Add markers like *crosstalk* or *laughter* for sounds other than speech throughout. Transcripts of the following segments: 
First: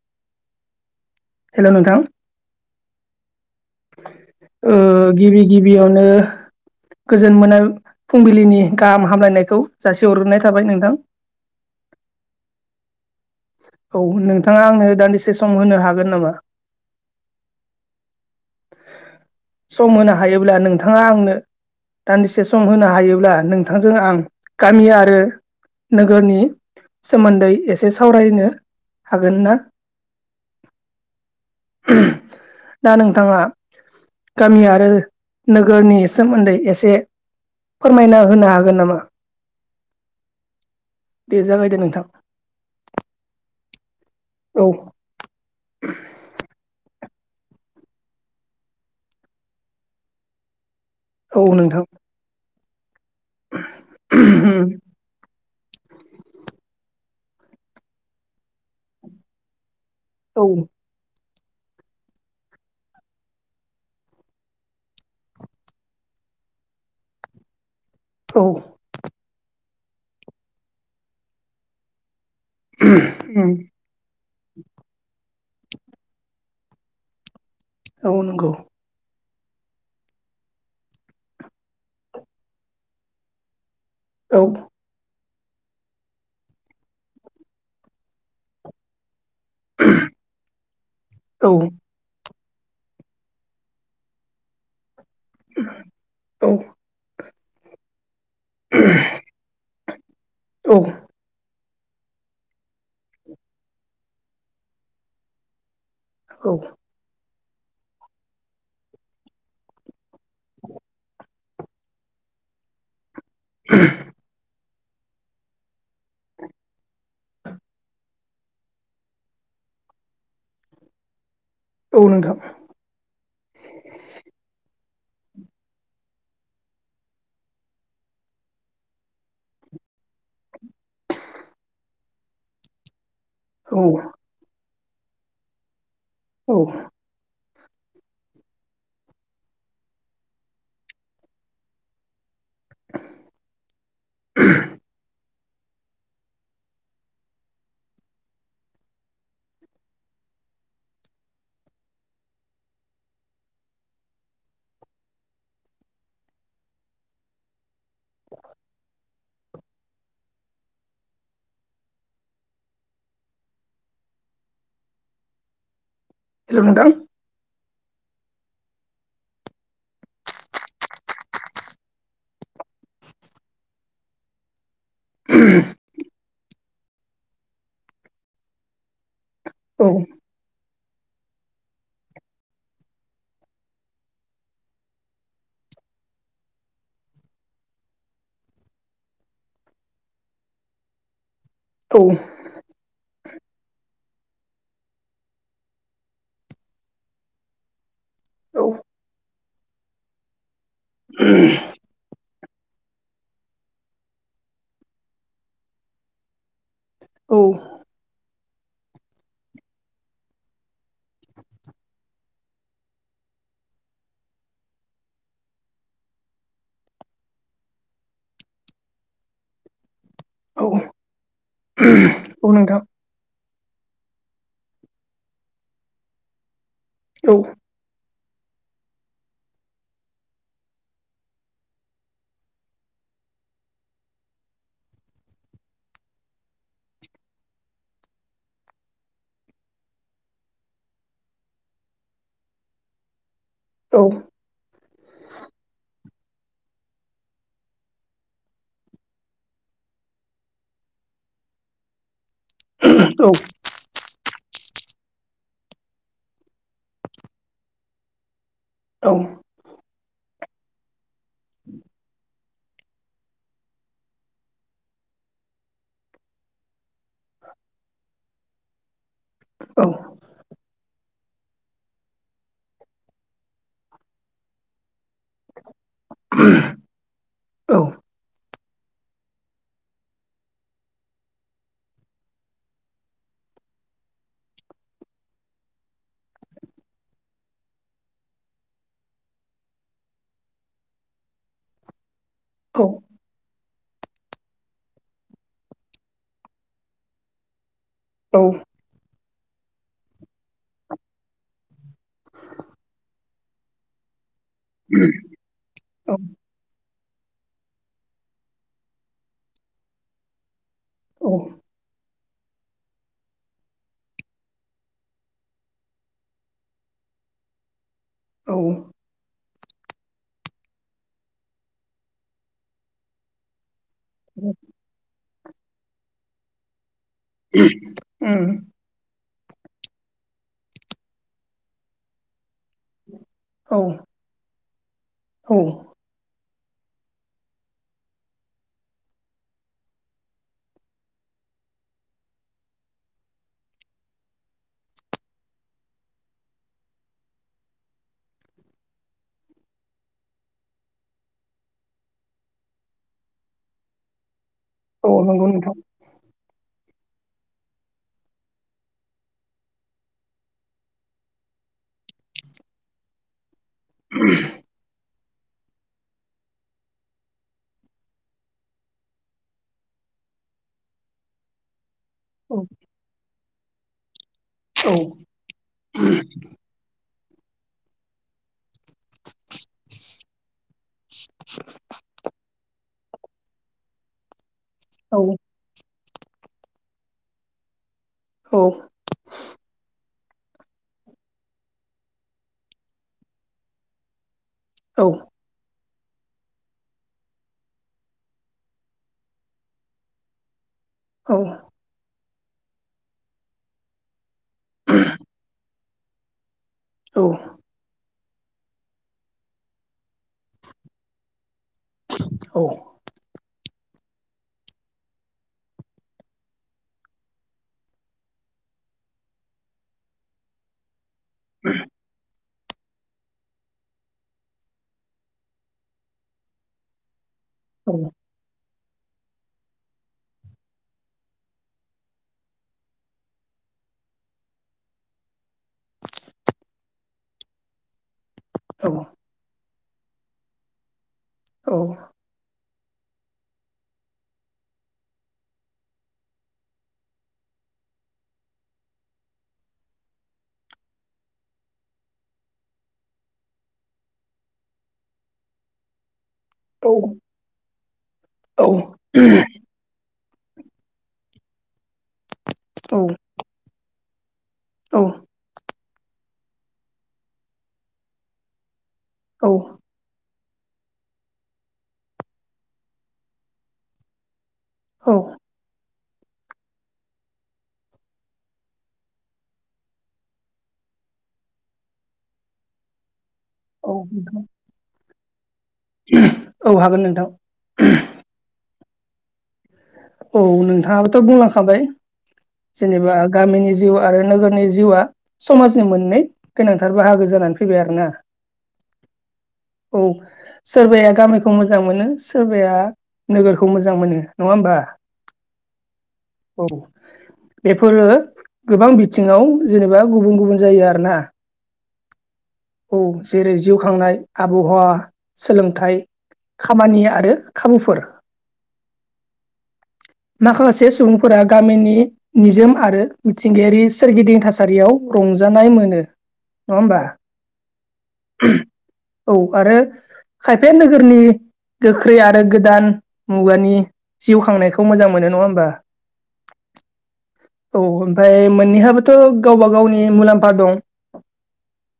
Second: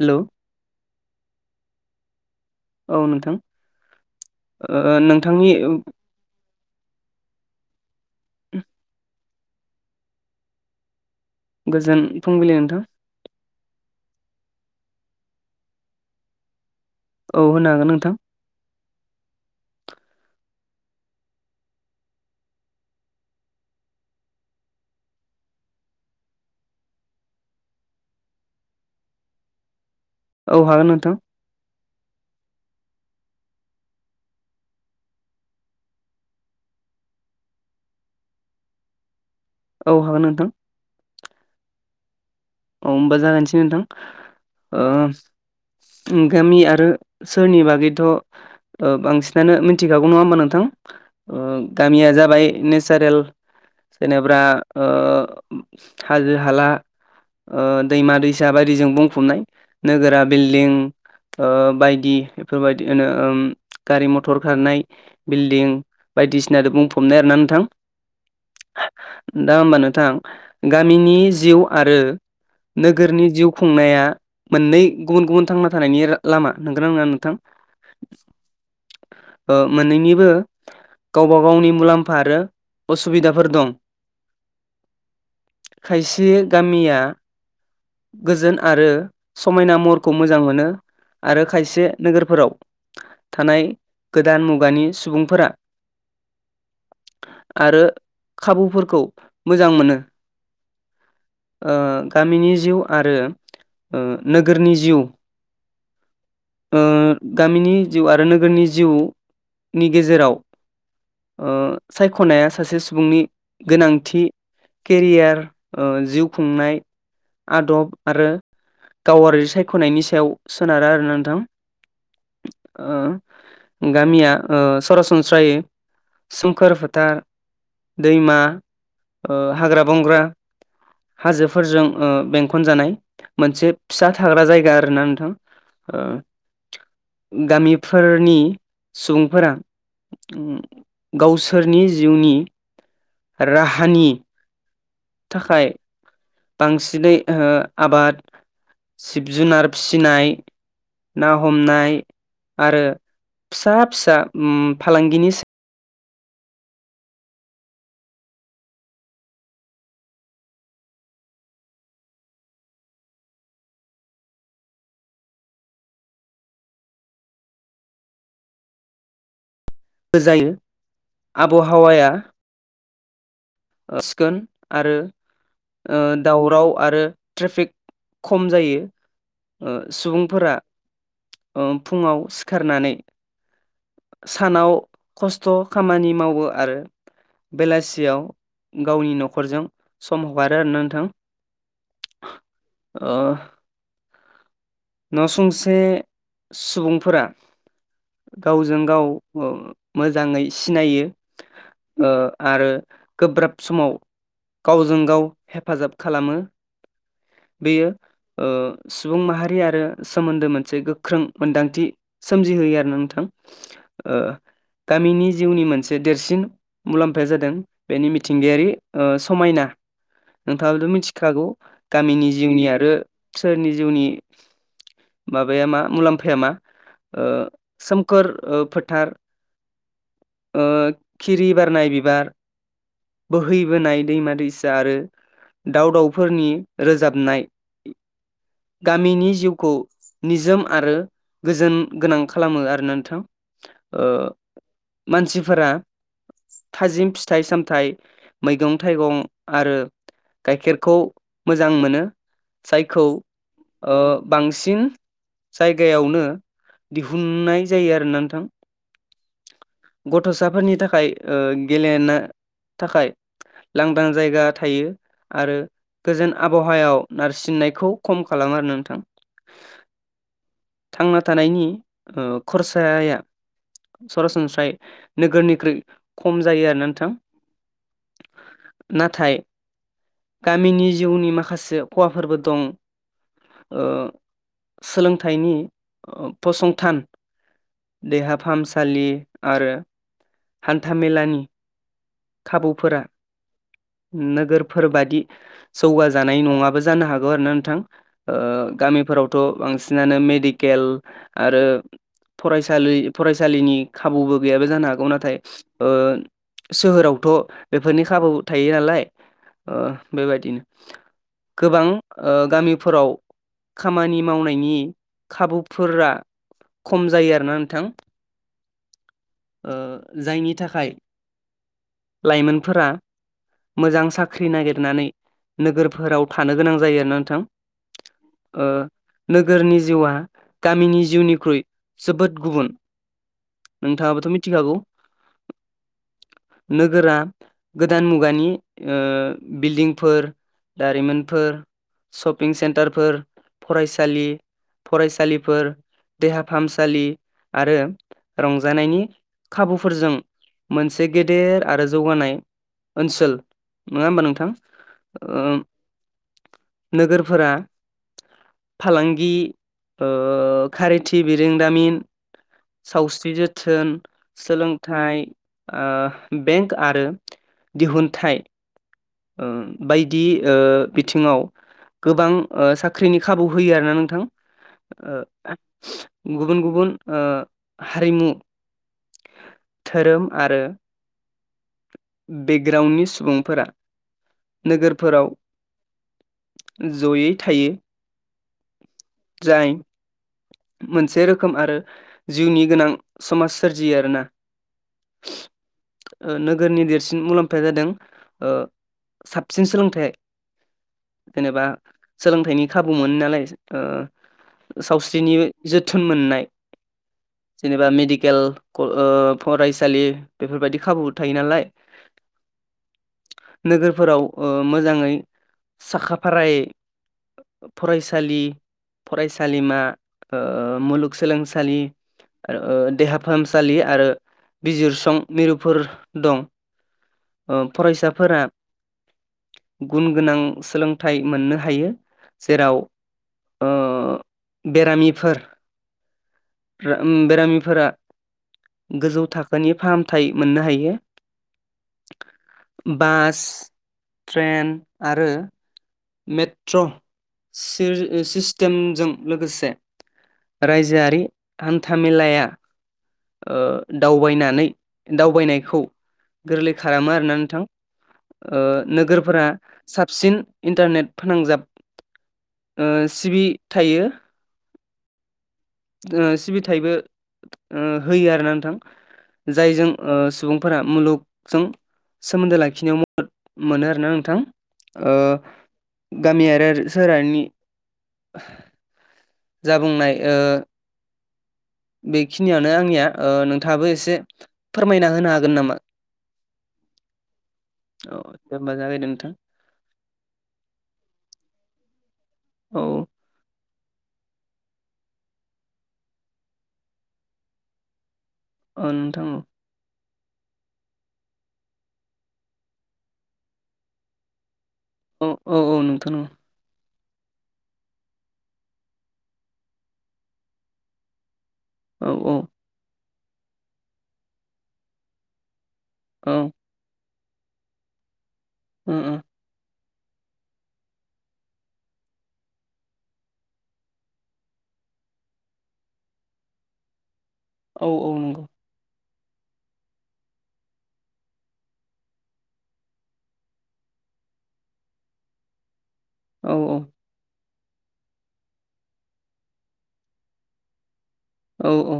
Hello hello नोंथां? औ नोंथां ओ गिबि गिबियावनो गोजोन मोना फुंबिलिनि गाहाम हामलायनायखौ जासिहरग्रोननाय थाबाय नोंथां। गोजोन फुंबिलि नोंथां। औ नोंथाङा आंनो दान्दिसे सम होनो हागोन नामा? औ होनो हागोन नोंथां। सम होनो हायोब्ला नोंथाङा आंनो दान्दिसे सम होनो हायोब्ला नोंथांजों आं गामि आरो नोगोरनि सोमोन्दै एसे सावरायनो हागोन ना? औ हागोन नोंथां। दा नोंथाङा गामि आरो नोगोरनि सोमोन्दै एसे फोरमायना होनो हागोन नामा? औ हागोन नोंथां दे जागाय दे नोंथां अ होमबा जागायनोसै नोंथां औ गामि आरो सोरनि बागैथ' बांसिनानो मिथिखागौ नङा होमबा नोंथां औ नोंथां गामिया जाबाय नेसारेल जेनेबा हाजो-हाला, दैमा-दैसा बायदिजों बुंफबनाय नोगोरा औ बिलदिं बायदि बेफोरबायदिनो गारि मथर खारनाय बिल्डिं बायदि दिसनादो बुंफबनाय आरो ना नोंथां औ दा होमबा नोंथां गामिनि जिउ आरो नोगोरनि जिउ उम खुंनाया मोननै गुबुन गुबुन थांना थानायनि लामा नोंगोना नङा नोंथां औ नंगौ मोननैनिबो गावबा गावनि मुलाम्फा आरो असुबिदाफोर दं औ खायसे गामिया गोजोन आरो समायना महरखौ मोजां मोनो आरो औ खायसे नोगोरफोराव थानाय गोदान मुगानि सुबुंफोरा औ आरो खाबुफोरखौ मोजां मोनो औ ओ गामिनि जिउ आरो ओ नोगोरनि जिउ औ ओ गामिनि जिउ आरो नोगोरनि जिउ नि गेजेराव *inaudible* ओ सायख'नाया सासे सुबुंनि गोनांथि केरियार ओ जिउ खुंनाय आदब आरो गावारि सायख'नायनि सायाव सोनारा आरोना नोंथां औ नोंथां ओ गामिया ओ सरासनस्रायै सोमखोर फोथार दैमा ओ हाग्रा बंग्रा हाजोफोरजों ओ बेंखन जानाय मोनसे औ फिसा थाग्रा जायगा आरोना नोंथां औ *inaudible* गामिफोरनि सुबुंफोरा गावसोरनि जिउनि राहानि थाखाय बांसिनै हो आबाद जिब जुनार फिनाय ना हमनाय आरो फिसा फिसा ओम फालांगिनि हेल' नोंथां होजायो आब' हावाया सिखोन आरो ओ दावराव आरो ट्रेफिक खम जायो औ सुबुंफोरा ओ फुङाव सिखारनानै सानाव खस्थ' खामानि मावो आरो बेलासियाव गावनि न'खरजों सम हगारो आरोना नोंथां औ अ न' संसे सुबुंफोरा औ गावजों गाव मोजाङै सिनायो ओ आरो गोब्राब समाव गावजों गाव हेफाजाब खालामो बेयो ओ सुबुं माहारि आ *unintelligible* सोमोन्दो मोनसे गोख्रों मोन्दांथि सोमजिहोयो आरोना नोंथां ओ गामिनि जिउनि मोनसे देरसिन मुलाम्फाया जादों बेनि मिथिंगायारि ओ समायना नोंथाङाबोथ' मिथिखागौ गामिनि औ जिउनि नोंथां आरो सोहेरनि जिउनि माबाया मा मुलाम्फाया मा ओ औ औ सोमखोर ओ फोथार ओ खिरि बारनाय बिबार बोहैबोनाय दैमा दैसा आरो दाव दावउफोरनि रोजाबनाय गामिनि जिउखौ निजोम आरो गोजोन गोनां खालामो आरोना नोंथां। ओ मानसिफोरा थाजिम फिथाइ सामथायाइ मैगं थाइगं आरो गाइखेरखौ मोजां मोनो जायखौ ओ बांसिन जायगायावनो दिहुननाय जायो आरोना नोंथां। औ गथसाफोरनि थाखाय ओ गेलेनो थाखाय लांदां जायगा थायो आरो गोजोन आबहावायाव नारसिननायखौ खम खाला *unintelligible* नोंथां औ थांना थानायनि ओ खरसाया सरासनस्रायै नोगोरनिख्रुइ खम जायो आरोना नोंथां औ नाथाय गामिनि जिउनि माखासे खहाफोरबो दं ओ सोलोंथाइनि फसंथान देहा फाहामसालि आरो हान्थामेलानि खाबुफोरा नोगोरफोर बादि जौगाजानाय नङाबो जानो हागौ आरो ना नोंथां। गामिफोरावथ बांसिनानो मेडिकेल आरो फरायसालि फरायसालिनि खाबुबो गैयाबो जानो हागौ नाथाय सोहोरावथ बेफोरनि खाबु थायो नालाय ओ बेबायदिनो गोबां ओ गामिफोराव खामानि मावनायनि खाबुफोरा खम जायो आरो ना नोंथां। औ। ओ जायनि थाखाय लाइमोनफोरा मोजां साख्रि नागिरनानै नोगोरफोराव थानो गोनां जायो आरो ना नोंथां ओ नोगोरनि जिउआ गामिनि जिउनिख्रुइ जोबोद गुबुन औ नोंथाङाबोथ‌ मिथिखागौ। औ। नोगोरा गोदान मुगानि बिल्डिंफोर दारिमिनफोर शपिं सेन्टारफोर फरायसालि‌ फरायसालिफोर देहा फाहामसालि आरो‌ रंजानायनि खाबुफोरजों मोनसे गेदेर आरो जौगानाय ओनसोल नङा होमबा नोंथां? औ ओ नोंगौ नोंथां। नोगोरफोरा फालांगि ओ खारिथि बिरोंदामिन सावस्रि जोथोन सोलोंथाइ बेंक आरो दिहुनथाइ ओ बायदि ओ बिथिङाव गोबां औ ओ साख्रिनि खाबु होयो आरो ना नोंथां। औ ओ गुबुन गुबुन ओ हारिमु धोरोम आरो बेकग्राउणडनि सुबुंफोरा औ नोगोरफोराव जयै थायो। औ जाय मोनसे रोखोम आरो जिउनि गोनां समाज सोरजियो आरो ना। औ। ओ नोगोरनि देरसिन मुलाम्फाया जादों। साबसिन सोलोंथाइ। जेनेबा सोलोंथाइनि खाबु मोनो नालाय ओ सावस्रिनि जोथोन। बिथोन मोननाय जेनेबा मेडिकेल ओ फरायसालि। बेफोरबायदि खाबु थायो नालाय। औ नोगोरफोराव मोजाङै साखाफारायै। फरायसालि, फरायसालिमा, ओ मुलुगसोलोंसालि। *unintelligible* देहा फाहामसालि आरो बिजिरसं मिरुफोर दं। ओ फरायसाफोरा। गुन गोनां सोलोंथाइ मोननो हायो जेराव। ओ बेरामिफोर। बेरामिफोरा गोजौ थाखोनि फाहामथाय मोननो हायो। औ। बास, ट्रेन आरो मेट्र' सिस-सिस्टेमजों लोगोसे रायजोआरि हान्थामेेलाया। ओ दावबायनानै दावबायनायखौ गोरलै औ खालामो आरोना नोंथां। ओ औ नोगोरफोरा साबसिन इन्टारनेट फोनांजाब ओ सिबि थायो। औ। सिबिथायबो ओ होयो आरोना नोंथां औ जायजों ओ सुबुं *unintelligible* मुलुगजों सोमोन्दो लाखिनायाव मदद मोनो आरोना नोंथां। औ ओ गामियारि सोहोरानि जा बुंनाय ओ बेखिनियानो आंनिया ओ नोंथाङाबो औ एसे नोंथां फोरमाय ना होनो हागोन नामा? औ हागोन नोंथां। औ दे होमबा जागायदो नोंथां। औ नोंथाङाबोथ' बुंलांखाबाय औ जेनेबा गामिनि जिउ आरो नोगोरनि जिउआ समाजनि मोननै गोनांथार बाहागो जानानै फैबाय आरोना। अ नोंथां औ औ सोरबाया गामिखौ मोजां मोनो सोरबाया नोगोरखौ मोजां मोनो नङा होमबा? औ औ औ नोंथां नंगौ। औ बेफोरो गोबां बिथिङाव जेनेबा गुबुन -गुबुन जायो आरोना। औ औ। औ जेरै जिउ खांनाय आबहावा सोलोंथाइ औ खामानि आरो खाबुफोर उम उम। माखासे सुबुंफोरा गामिनि निजोम आरो मिथिंगायारि सोरगिदिं थासारियाव रंजानाय मोनो नङा होमबा? औ औ नंगौ। औ आरो खायफाया नोगोरनि गोख्रै आरो गोदान मुगानि जिउ खांनाय *unintelligible* मोजां मोनो नङा होमबा? औ औ। औ ओमफ्राय मोननैहाबोथ' गावबा गावनि मुलाम्फा दं। औ औ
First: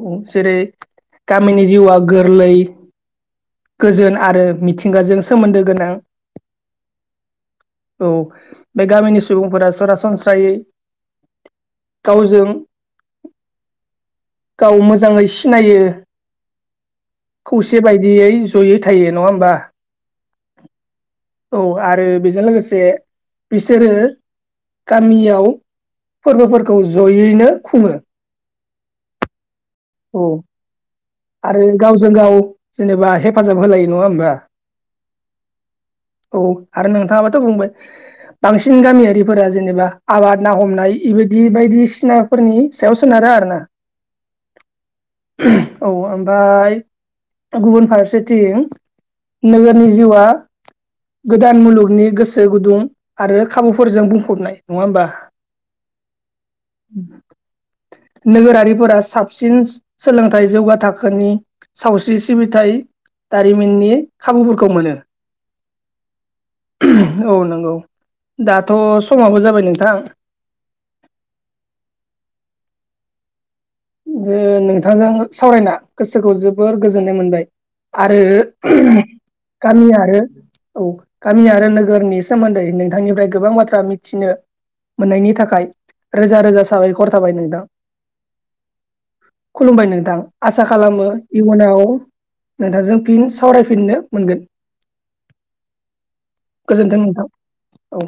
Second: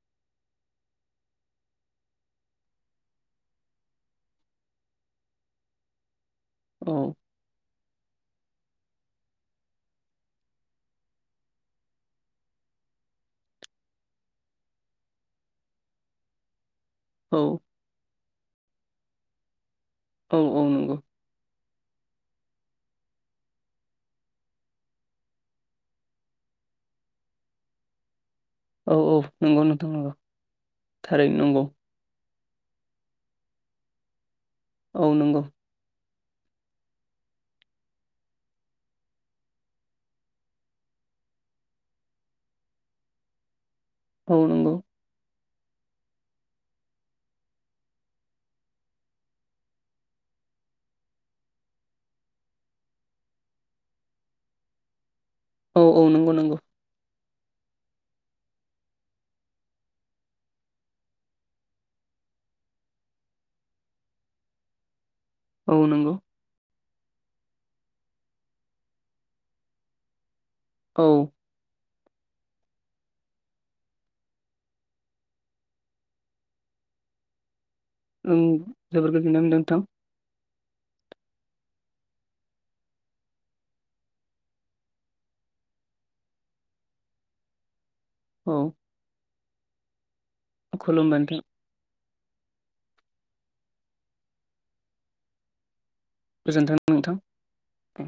औ जेरै गामिनि जिउआ गोरलै गोजोन आरो मिथिंगाजों सोमोन्दो गोनां। औ औ बे गामिनि सुबुंफोरा सरासनस्रायै गावजों गाव मोजाङै सिनायो। खौसे बायदियै जयै थायो नङा होमबा? औ औ नंगौ। औ आरो बेजों लोगोसे बिसोरो गामियाव फोरबोफोरखौ जयैनो खुङो। औ औ नंगौ नोंथां नंगौ औ थारैनो आरो नंगौ गावजों गाव जेनेबा हेफाजाब होलायो नङा होमबा? औ नंगौ। औ आरो नोंथाङाबोथ' बुंबाय बांसिन गामियारिफोरा जेनेबा आबाद ना हमनाय बेबायदि बायदिसिनाफोरनि सायाव सोनारो आरो ना। औ नोंगौ औ ओमफ्राय गुबुन फारसेथिं नोगोरनि जिउआ गोदान मुलुगनि गोसो गुदुं आरो खाबुफोरजों बुंफबनाय नङा होमबा औ औ नंगौ नंगौ नोगोरारिफोरा साबसिन सोलोंथाइ जौगा थाखोनि सावस्रि सिबिथाय दारिमिननि खाबुफोरखौ मोनो औ नंगौ औ नंगौ दाथ' समाबो जाबाय नोंथां औ ओ नोंथांजों सावरायना गोसोखौ जोबोर गोजोननाय मोनबाय आरो ओं जोबोर गोजोननाय मोनदों नोंथां गामि आरो औ गामि आरो नोगोरनि सोमोन्दै नोंथांनिफ्राय गोबां बाथ्रा मिथिनो मोननायनि थाखाय रोजा रोजा साबायखर थाबाय नोंथां औ खुलुमबाय नोंथां आसा खालामो खुलुमबाय नोंथां इयुनाव नोंथांजों फिन सावरायफिननो मोनगोन गोजोनथों नोंथां औ